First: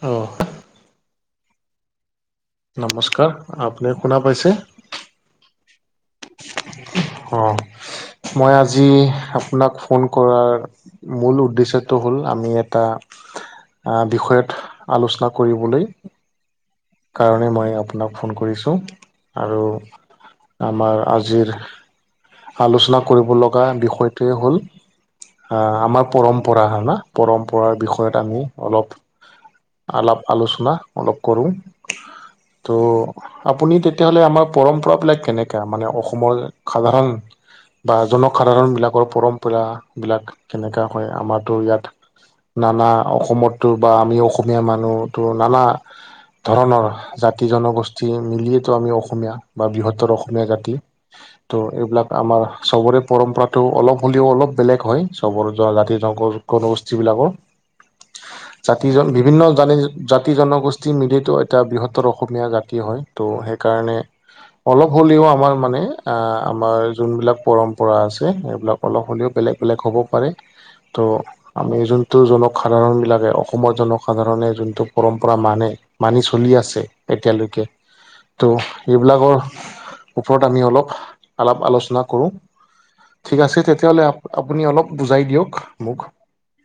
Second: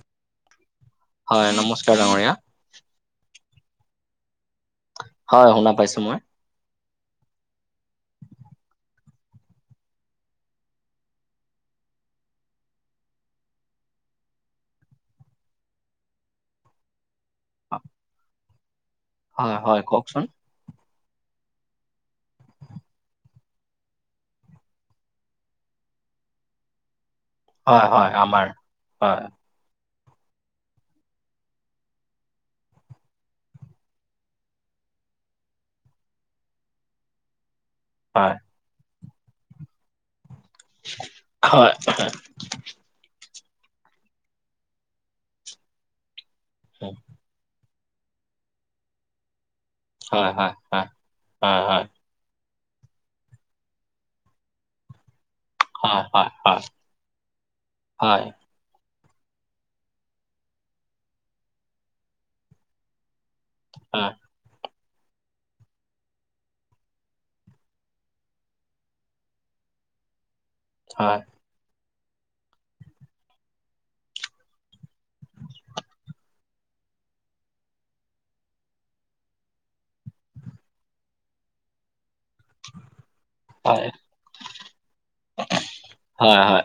অ হয় নমস্কাৰ ডাঙৰীয়া নমস্কাৰ আপুনি শুনা পাইছে। হয় শুনা পাইছো মই অ মই আজি আপোনাক ফোন কৰাৰ মূল উদ্দেশ্যটো হ'ল আমি এটা আহ বিষয়ত আলোচনা কৰিবলৈ কাৰণে মই আপোনাক ফোন কৰিছোঁ হয় আৰু হয় কওকচোন আমাৰ আজিৰ আলোচনা কৰিবলগা বিষয়টোৱেই হ'ল আমাৰ পৰম্পৰা হয় না পৰম্পৰাৰ হয় হয় বিষয়ত আমি আমাৰ অলপ হয় আলাপ আলোচনা অলপ কৰোঁ ত' আপুনি তেতিয়াহ'লে আমাৰ পৰম্পৰা বিলাক কেনেকুৱা মানে অসমৰ সাধাৰণ বা হয় জনসাধাৰণ বিলাকৰ পৰম্পৰা বিলাক কেনেকা হয় আমাৰো হয় ইয়াত নানা অসমতো বা আমি অসমীয়া মানুহতো নানা ধৰণৰ জাতি জনগোষ্ঠী মিলিয়েতো আমি অসমীয়া বা বৃহত্তৰ হয় অসমীয়া হয় জাতি হয় হয় ত' হয় হয় এইবিলাক আমাৰ চবৰে পৰম্পৰাতটো অলপ হ'লেও অলপ বেলেগ হয় চবৰে তো জাতি হয় হয় হয় জন হয় জনগোষ্ঠী বিলাকৰ জাতি জন বিভিন্ন জ জাতি জনগোষ্ঠীৰ মিলিটো এটা বৃহত্তৰ অসমীয়া জাতি হয় ত' সেইকাৰণে অলপ হ'লেও আমাৰ মানে আ আমাৰ যোনবিলাক পৰম্পৰা আছে সেইবিলাক অলপ হ'লেও বেলেগ বেলেগ হ'ব পাৰে ত' আমি যোনটো জনসাধাৰণ বিলাকে অসমৰ জনসাধাৰণে যোনটো পৰম্পৰা মানে মানি চলি আছে এতিয়ালৈকে। ত' এইবিলাকৰ ওপৰত আমি অলপ আলাপ আলোচনা কৰো ঠিক আছে হয় তেতিয়াহ'লে আপুনি অলপ বুজাই দিয়ক মোক হয় হয় হয়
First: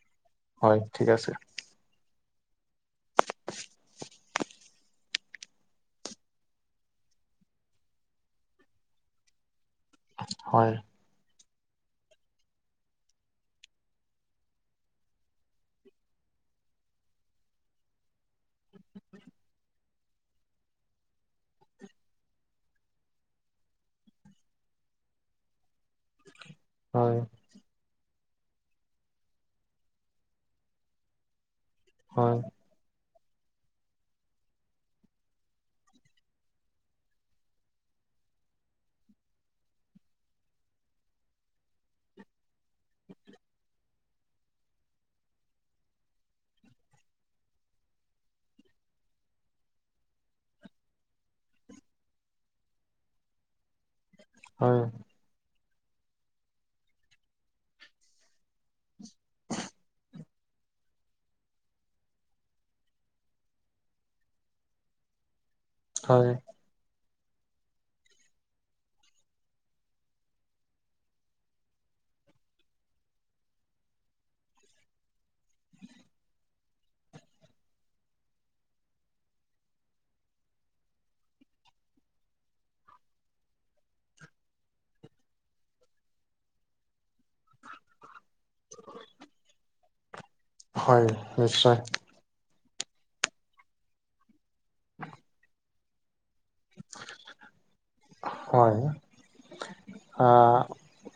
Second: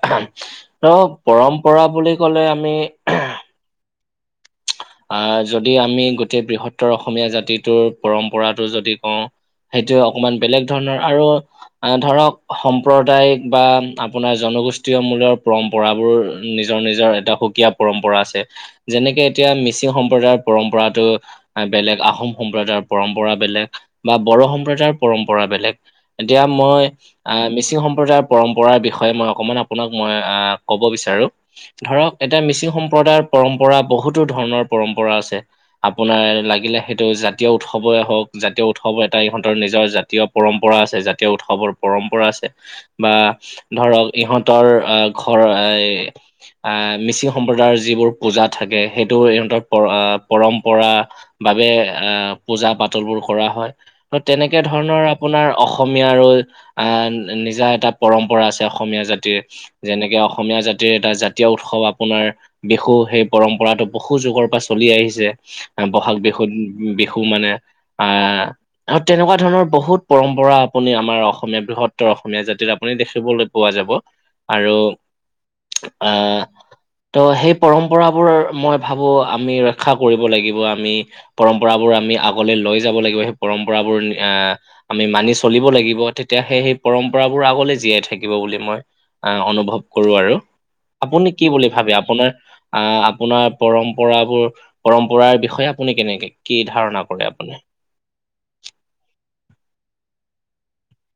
হয় ত ঠিক আছে পৰম্পৰা বুলি ক'লে আমি আহ যদি আমি গোটেই বৃহত্তৰ অসমীয়া জাতিটোৰ পৰম্পৰাটো যদি কওঁ। সেইটোয়ে অকমান বেলেগ হয় ধৰণৰ আৰু ধৰক সমাম্প্ৰদায়িক বা আপোনাৰ জনগোষ্ঠীয় মূলৰ পৰম্প পৰা বোৰ নিজৰ নিজৰ এটা সুকীয়া পৰম্পৰা আছে যেনেকে এতিয়া মিচিং সম্প্ৰদায়ৰ পৰম্পৰাটো বেলেগ আহোম সম্প্ৰদায়ৰ পৰম্পৰা বেলেগ বা বডো সম্প্ৰদায়ৰ পৰম্পৰা বেলেগ এতিয়া মই হয় আহ মিচিং সম প্ৰজায়ৰ পৰম্পৰাৰ বিষয়ে মই অকনমান আপোনাক মই আহ কব বিচাৰো ধৰক হয় এটা মিচিং সম্প্ৰদায়ৰ পৰম্পৰা বহুতো ধৰণৰ পৰম্পৰা আছে। আপোনাৰ লাগিলে সেইটো জাতীয় উৎসৱই হওক জাতীয় উৎসৱ এটা ইহঁতৰ নিজৰ জাতীয় পৰম্পৰা আছে জাতীয় উৎসৱৰ পৰম্পৰা আছে। বা ধৰক ইহঁতৰ আহ ঘৰ এ আহ মিচিং সম্প্ৰদায়ৰ যিবোৰ পূজা থাকে সেইটো ইহঁতৰ পৰ পৰম্পৰা বাবে আহ পূজা পাতলবোৰ কৰা হয় ত তেনেকে হয় ধৰণৰ [unintelligible] আপোনাৰ অসমীয়া আৰু আহ নিজা এটা পৰম্পৰা আছে অসমীয়া জাতিৰ। [inaudible] যেনেকে অসমীয়া জাতিৰ এটা জাতীয় উৎসৱ আপোনাৰ বিহু সেই পৰম্পৰাটো [unintelligible] বহু যুগৰ পৰা চলি আহিছে। বহাগ হয় বিহুত বিহু মানে আহ [unintelligible] আৰু তেনেকুৱা ধৰণৰ বহুত পৰম্পৰা আপুনি আমাৰ অসমীয়া বৃহত্তৰ অসমীয়া জাতিত আপুনি দেখিবলৈ [unintelligible] পোৱা যাব। আৰু [unintelligible] [unintelligible] আহ ত' সেই পৰম্পৰাবোৰ মই ভাবোঁ আমি ৰক্ষা কৰিব লাগিব আমি। [inaudible] পৰম্পৰাবোৰ আমি আগলৈ লৈ যাব লাগিব সেই পৰম্পৰাবোৰ আহ [unintelligible] আমি মানি চলিব লাগিব তেতিয়া সেই পৰম্পৰাবোৰ আগলে জীয়াই থাকি [unintelligible] থাকিব বুলি মই আহ অনুভৱ কৰোঁ আৰু। হয় আপুনি কি বুলি নিশ্চয় ভাবে আপোনাৰ [unintelligible] আহ আপোনাৰ পৰম্পৰাবোৰ পৰম্পৰাৰ বিষয়ে আপুনি কেনেকে [inaudible] কি ধাৰণা কৰে আপুনি? [unintelligible] হয় [inaudible] আহ!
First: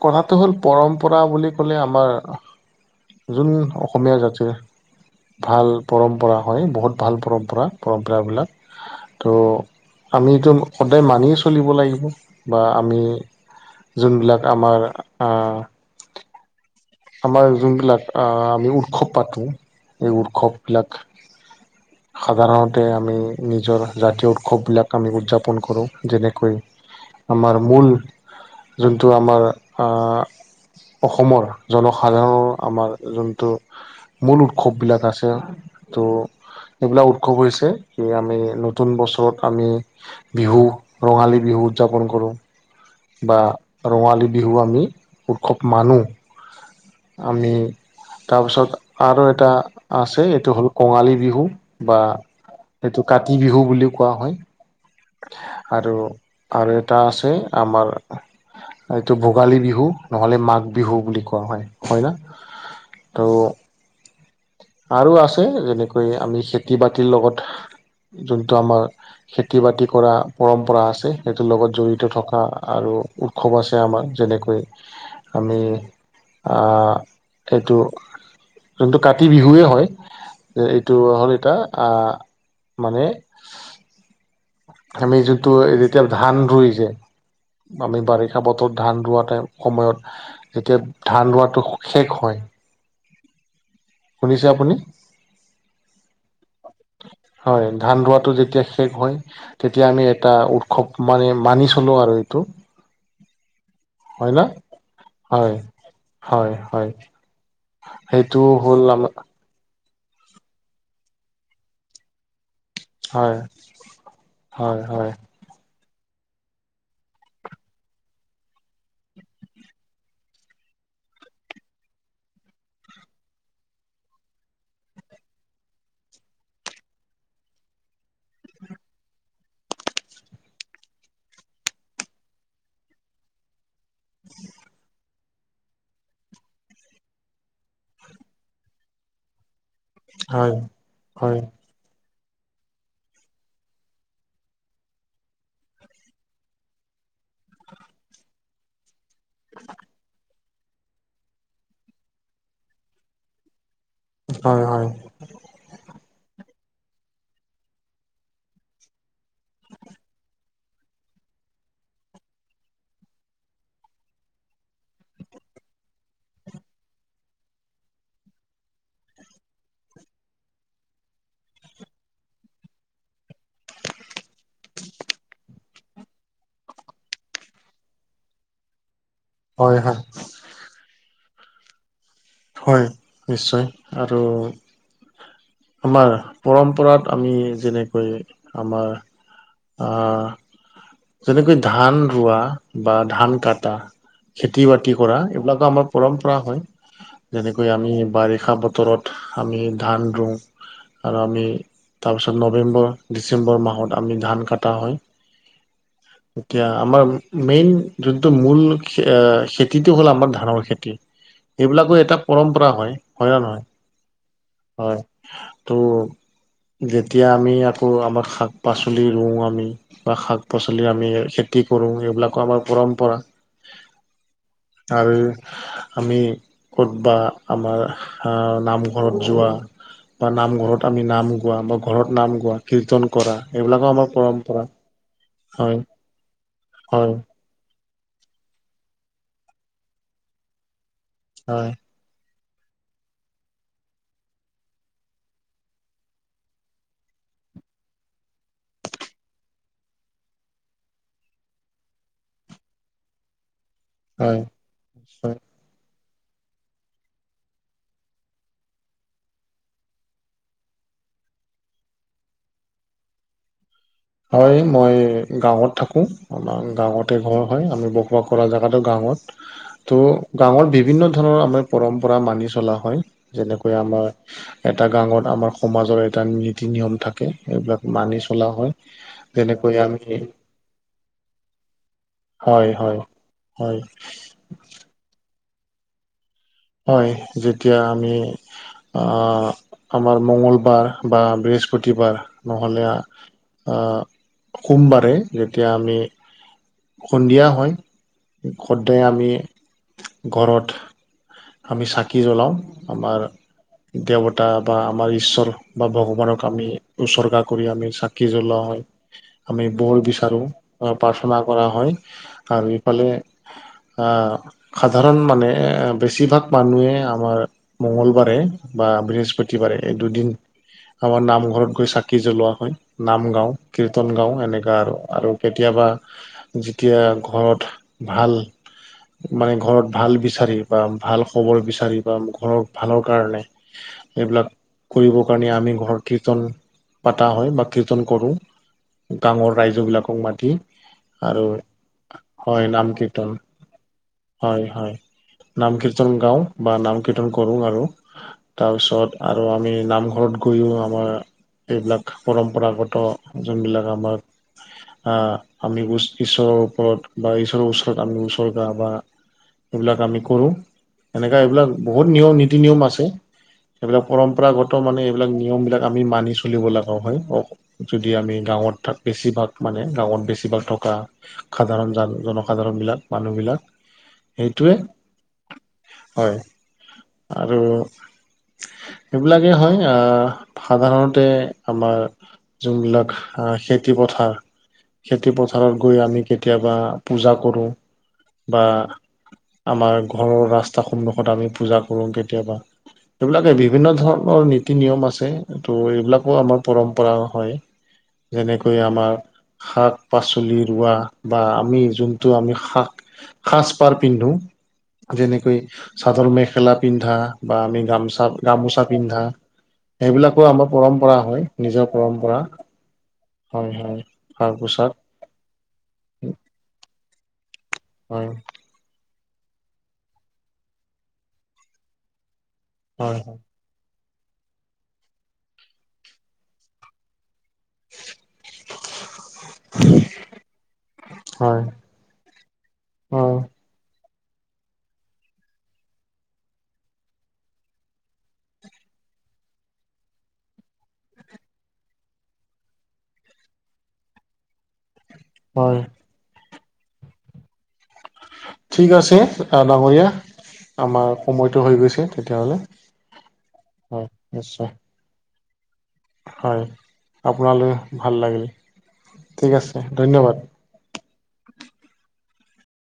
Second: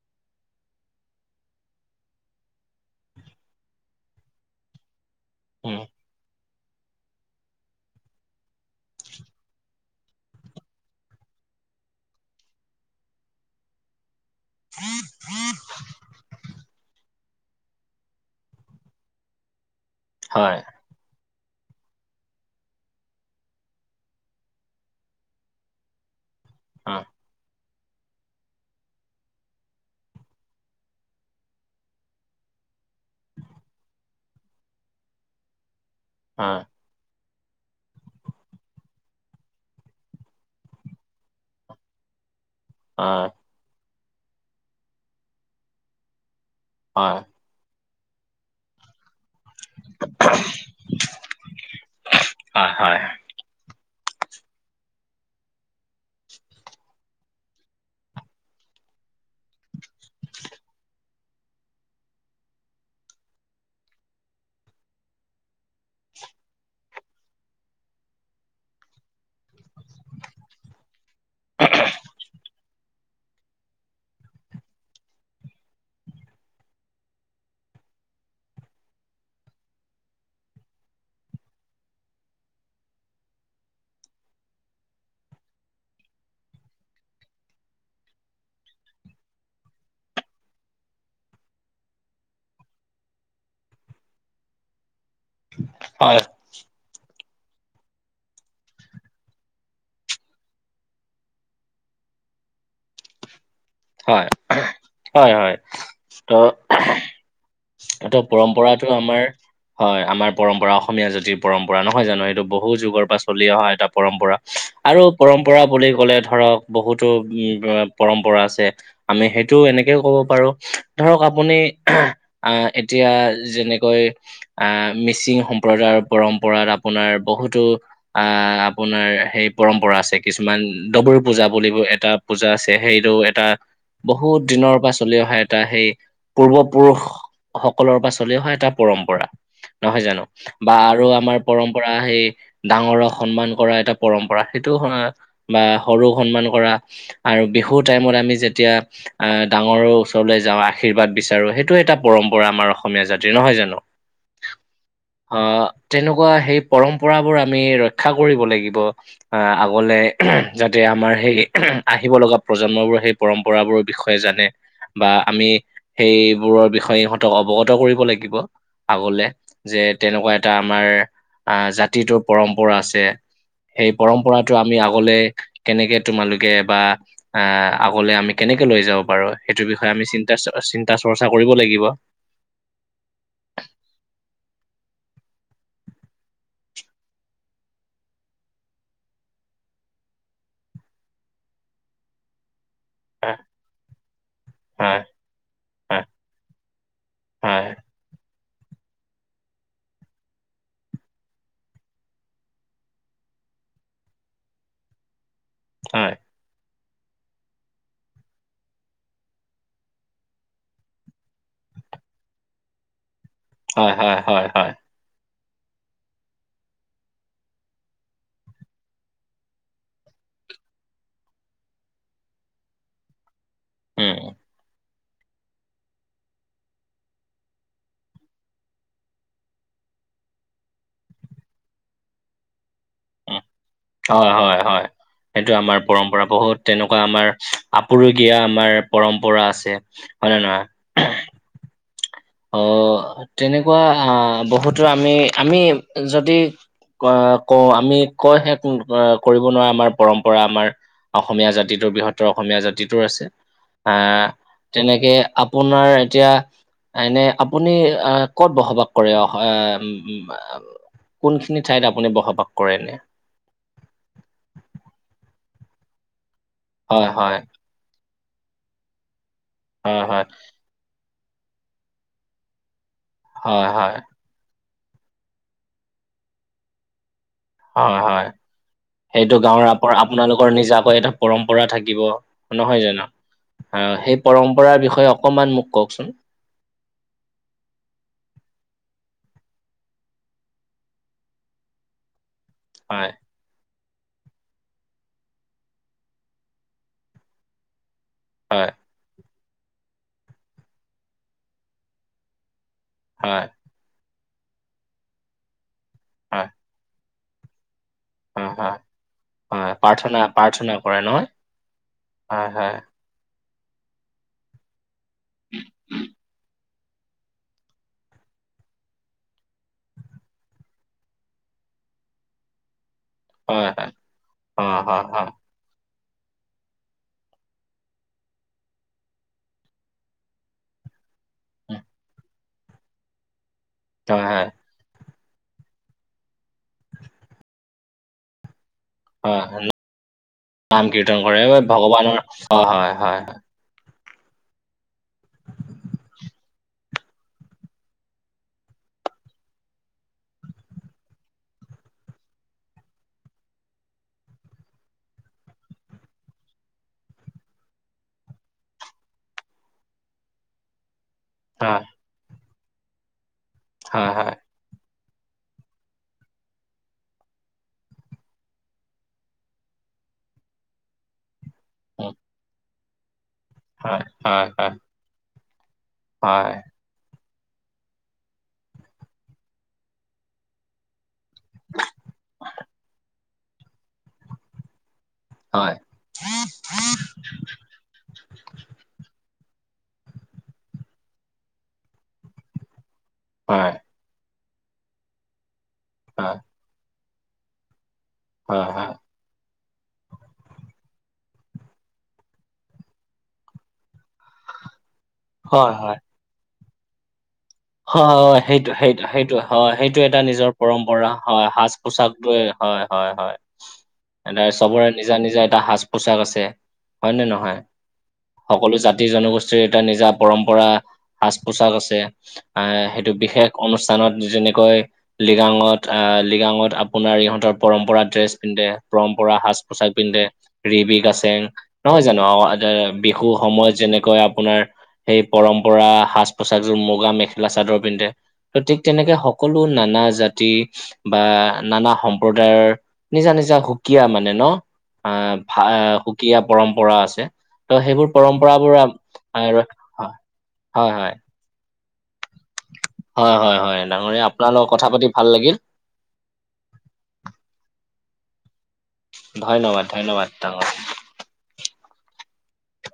কথাটো হ'ল পৰম্পৰা বুলি ক'লে আমাৰ [unintelligible] যোন অসমীয়া জাতিৰ [inaudible] ভাল উম পৰম্পৰা হয়। বহুত ভাল পৰম্পৰা পৰম্পৰাবিলাক ত' [unintelligible] আমিতো সদায় মানি চলিব লাগিব বা আমি যোনবিলাক [inaudible] আমাৰ আহ [unintelligible] আমাৰ যোনবিলাক আহ আমি উৎসৱ পাতো এই হয় উৎসৱবিলাক [unintelligible] সাধাৰণতে আমি নিজৰ জাতীয় উৎসৱবিলাক আমি উদযাপন কৰোঁ। [unintelligible] যেনেকৈ হয় [inaudible] আমাৰ মূল যোনটো আমাৰ আহ অসমৰ [unintelligible] জনসাধাৰণৰ আমাৰ যোনটো মূল উৎসৱবিলাক আছে ত' [unintelligible] অঁ [inaudible] সেইবিলাক উৎসৱ হৈছে কি আমি নতুন বছৰত আমি [unintelligible] বিহু, ৰঙালী বিহু উদযাপন কৰোঁ। [unintelligible] হয় আহ ৰঙালী বিহু আমি উৎসৱ মানো। [unintelligible] হয়। [inaudible] আমি তাৰপিছত আৰু এটা [inaudible] আছে এইটো হ'ল কঙালী বিহু বা হয় হয় এইটো কাতি বিহু বুলিও কোৱা হয়। [unintelligible] [unintelligible] আৰু-আৰু এটা আছে আমাৰ এইটো ভোগালী বিহু নহ'লে মাঘ বিহু বুলি কোৱা হয়। হয় না? [inaudible] [inaudible] তো আৰু আছে যেনেকৈ আমি খেতি-বাতিৰ লগত [unintelligible] যোনটো আমাৰ খেতি-বাতি কৰা পৰম্পৰা আছে। [unintelligible] সেইটোৰ লগত জড়িত থকা আৰু [unintelligible] উৎসৱ আছে আমাৰ যেনেকৈ আমি আহ এইটো [unintelligible] যোনটো কাতি বিহুৱেই হয়। এইটো হ'ল এটা আহ মানে [unintelligible] আমি যোনটো যেতিয়া ধান ৰুই যে [inaudible] আমি বাৰিষা বতৰত ধান ৰোৱা টাইম সময়ত [unintelligible] যেতিয়া ধান ৰোৱাটো শেষ হয় [unintelligible] শুনিছে আপুনি? [inaudible] হয়। [inaudible] হয়। ধান ৰোৱাটো যেতিয়া শেষ হয় [unintelligible] তেতিয়া আমি এটা উৎসৱ মানে মানি চলো, আৰু এইটো হয় ন, হয়, হয়, হয়। ত, সেইটো হ'ল পৰম্পৰাতটো আমাৰ, হয় আমাৰ পৰম্পৰা অসমীয়া জাতিৰ পৰম্পৰা, নহয় জানো এইটো বহুত বহু, যুগৰ পৰা হয় চলি অহা এটা পৰম্পৰা আৰু, হয় হয় পৰম্প পৰম্পৰা বুলি ক'লে ধৰক, বহুতো পৰম্পৰা আছে। আমি সেইটো এনেকেই ক'ব পাৰো, ধৰক আপুনি আহ, এতিয়া যেনেকৈ আহ, মিচিং সম্প্ৰদায়ৰ পৰম্পৰাত আপোনাৰ বহুতো আহ, আপোনাৰ সেই পৰম্পৰা আছে, কিছুমান ডবৰি পূজা বুলি এটা পূজা আছে, সেইটো এটা বহুত দিনৰ পৰা চলি অহা এটা সেই, পূৰ্বপুৰুষ সকলোৰে পৰা চলি অহা এটা পৰম্পৰা, নহয় জানো হয় বা আৰু আমাৰ হয় পৰম্প কৰা সেই, ডাঙৰক সন্মান কৰা এটা পৰম্পৰা, সেইটো বা সৰু সন্মান কৰা, আৰু বিহুৰ টাইমত আমি যেতিয়া আহ ডাঙৰৰ ওচৰলৈ যাওঁ আশীৰ্বাদ বিচাৰো, সেইটো এটা পৰম্পৰা আমাৰ অসমীয়া জাতিৰ নহয় জানো। হয়, হয়। আহ, তেনেকুৱা সেই পৰম্পৰাবোৰ আমি ৰক্ষা কৰিব লাগিব। আহ, আগলে যাতে, আমাৰ সেই আহিব লগা প্ৰজন্মবোৰ সেই পৰম্পৰাবোৰৰ বিষয়ে জানে, বা আমি সেইবোৰৰ বিষয়ে হয়, সিহঁতক অৱগত কৰিব লাগিব। আগলে যে তেনেকুৱা এটা আমাৰ আহ, জাতিটোৰ পৰম্পৰা আছে। সেই পৰম্পৰাতটো আমি আগলে, কেনেকে তোমালোকে বা। আহ, আগলে আমি কেনেকে লৈ যাব পাৰো? সেইটোৰ হয় বিষয়ে হয় আমি চিন্তা-চিন্তা চৰ্চা কৰিব লাগিব। হয, নিশ্চয় কথাটো আমাৰ পৰম্পৰাত আমি যেনেকৈ, আমাৰ আহ, যেনেকৈ ধান ৰোৱা। বা ধান কটা, খেতি বাতি হয় কৰা, এইবিলাকো আমাৰ হয় পৰম্পৰা হয়। যেনেকৈ হয় আমি বাৰিষা বতৰত আমি ধান ৰুওঁ, আৰু আমি তাৰপিছত নৱেম্বৰ, ডিচেম্বৰ মাহত আমি ধান কাটা হয়। হয়। এতিয়া আমাৰ মেইন যোনটো মূল খেতিটো হ'ল, আমাৰ ধানৰ খেতি। এইবিলাকো এটা পৰম্পৰা হয়, হয় নে নহয়? হয়, হয়, হয়, হয়। হয়, ত, যেতিয়া আমি আকৌ আমাৰ শাক-পাচলি ৰুওঁ আমি বা শাক-পাচলি আমি খেতি কৰোঁ, এইবিলাকো আমাৰ পৰম্পৰা। উম, আৰু আমি ক'ত বা আমাৰ নামঘৰত যোৱা। বা নামঘৰত আমি নাম গোৱা, বা ঘৰত নাম গোৱা। কীৰ্তন কৰা, উম, এইবিলাকো আমাৰ হয়, হয়, পৰম্পৰা। হয়। সেইটো হয় আমাৰ পৰম্পৰা, বহুত তেনেকুৱা হয় আমাৰ আপুৰুগীয়া আমাৰ পৰম্পৰা আছে, হয় নে নহয়? হয়। অহ, তেনেকুৱা আহ বহুতো আমি, আমি, যদি কও আমি কয় শেষ কৰিব নোৱাৰা আমাৰ পৰম্পৰা আমাৰ অসমীয়া জাতিটোৰ বৃহত্তৰ অসমীয়া জাতিটোৰ আছে। আহ হয় তেনেকে নিশ্চয় আপোনাৰ এতিয়া এনে আপুনি আহ ক'ত বসবাস কৰে? অহ কোনখিনি ঠাইত আপুনি বসবাস কৰে? হয়, মই গাঁৱত থাকো আমাৰ গাঁৱতে ঘৰ হয় আমি বস বাস কৰা জেগাতো গাঁৱত হয়, হয়, ত' গাঁৱত বিভিন্ন ধৰণৰ আমাৰ পৰম্পৰা মানি চলা হয় হয়, যেনেকৈ হয়। আমাৰ এটা গাৱত আমাৰ সমাজৰ এটা নীতি নিয়ম থাকে এইবিলাক হয় হয় মানি চলা হয়। সেইটো যেনেকৈ গাঁৱৰ আমি আপোনালোকৰ নিজাকৈ এটা পৰম্পৰা থাকিব হয় নহয় হয় জানো! হয়। অ', সেই পৰম্পৰাৰ বিষয়ে অকমান মোক কওকচোন। হয়, যেতিয়া আমি আহ আমাৰ মঙ্গলবাৰ বা বৃহস্পতিবাৰ নহ'লে- হয় আ সোমবাৰে যেতিয়া আমি সন্ধিয়া হয়। হয় সদায় আমি, ঘৰত আমি চাকি জ্বলাওঁ আমাৰ হয় দেৱতা বা আমাৰ ঈশ্বৰ বা ভগৱানক হয় আমি উসৰ্গা কৰি আমি, চাকি জ্বলোৱা হয়। আমি হয় বৰ প্ৰাৰ্থনা বিচাৰো প্ৰাৰ্থনা কৰে নহয় প্ৰাৰ্থনা কৰা হয় হয় আৰু হয় ইফালে আ সাধাৰণ মানে বেছিভাগ মানুহে আমাৰ মঙ্গলবাৰে বা বৃহস্পতিবাৰে এই দুদিন আমাৰ নামঘৰত গৈ চাকি জ্বলোৱা হয় নাম গাও হয় হয় কীৰ্তন গাও অ এনেকা আৰু হয় হয় আৰু কেতিয়াবা যেতিয়া ঘৰত ভাল মানে ঘৰত ভাল বিচাৰি বা ভাল খবৰ উম, বিচাৰি বা ঘৰৰ ভালৰ কাৰণে হয় হয় এইবিলাক কৰিবৰ কাৰণে আমি ঘৰত কীৰ্তন পতা হয় বা কীৰ্তন কৰোঁ। হয় গাঁৱৰ হয়। ৰাইজ বিলাকক মাতি নাম কীৰ্তন কৰে আৰু ঐ ভগৱানৰ অ হয় নাম হয় কীৰ্তন হয়, হয়, নাম কীৰ্তন গাও বা নাম কীৰ্তন কৰো, আৰু তাৰপিছত আৰু আমি নামঘৰত গৈও আমাৰ এইবিলাক পৰম্পৰাগত যোনবিলাক আমাৰ আহ আমি ঈশ্বৰৰ ওপৰত বা ঈশ্বৰৰ ওচৰত আমি ওচৰ্গা বা সেইবিলাক আমি কৰোঁ এনেকা এইবিলাক হয় বহুত নিয়ম নীতি নিয়ম আছে হয় এইবিলাক হয় হয় পৰম্পৰাগত মানে এইবিলাক নিয়ম বিলাক আমি মানি চলিব লগা হয়। যদি আমি গাঁৱত বেছিভাগ মানে গাঁৱত বেছিভাগ থকা। সাধাৰণ উম, জ জনসাধাৰণবিলাক মানুহবিলাক হয় হয় হয়। সেইটোৱে হয়, আৰু এইবিলাকেই হয়। আহ সাধাৰণতে আমাৰ যোনবিলাক আহ খেতি পথাৰ খেতি হয় হয় পথাৰত গৈ আমি। কেতিয়াবা পূজা কৰোঁ বা আমাৰ। ঘৰৰ ৰাস্তা সন্মুখত আমি পূজা কৰো কেতিয়াবা এইবিলাকে হয় বিভিন্ন ধৰণৰ ন নীতি নিয়ম আছে ত' এইবিলাকো আমাৰ পৰম্পৰা হয় হয় হয় যেনেকৈ আমাৰ। শাক পাচলি ৰোৱা বা আমি যোনটো আমি শাক, সাজ পাৰ পিন্ধো যেনেকৈ হয় হয় চাদৰ মেখেলা পিন্ধা বা আমি গামচা হয়, সেইটো গামোচা সেইটো পিন্ধা সেইটো হয় সেইটো এটা সেইবিলাকো নিজৰ আমাৰ পৰম্পৰা হয় সাজ নিজৰ পৰম্পৰা পোছাকটোৱে হয়। হয়, হয়। হয় এনেদৰে সাজ চবৰে পোছাক নিজা নিজা এটা সাজ পোছাক আছে হয় নে নহয় হয় সকলো জাতি জনগোষ্ঠীৰ এটা নিজা পৰম্পৰা সাজ পোছাক আছে আহ সেইটো হয় বিশেষ অনুষ্ঠানত যেনেকৈ লিগাঙত আহ লিগাঙত আপ আপোনাৰ ইহঁতৰ পৰম্পৰা ড্ৰেছ পিন্ধে পৰম্পৰা সাজ পোছাক পিন্ধে ৰিবি কাছেং হয় নহয় জানো অ এ বিহুৰ হয় সময়ত যেনেকৈ আপোনাৰ সেই পৰম্পৰা সাজ পোছাকযোৰ মুগা মেখেলা চাদৰ পিন্ধে ত ঠিক তেনেকে সকলো নানা জাতি বা নানা সম্প্ৰদায়ৰ নিজা নিজা সুকীয়া মানে ন আ ভা হয় সুকীয়া পৰম্পৰা আছে ত সেইবোৰ পৰম্পৰাবোৰ আ ঠিক আছে হয় ডাঙৰীয়া হয় আমাৰ হয় সময়টো হৈ গৈছে তেতিয়াহ'লে হয় হয় হয় ডাঙৰীয়া আপোনাৰ লগত কথা পাতি ভাল লাগিল হয় আপোনালৈ ভাল লাগিল ঠিক আছে ধন্যবাদ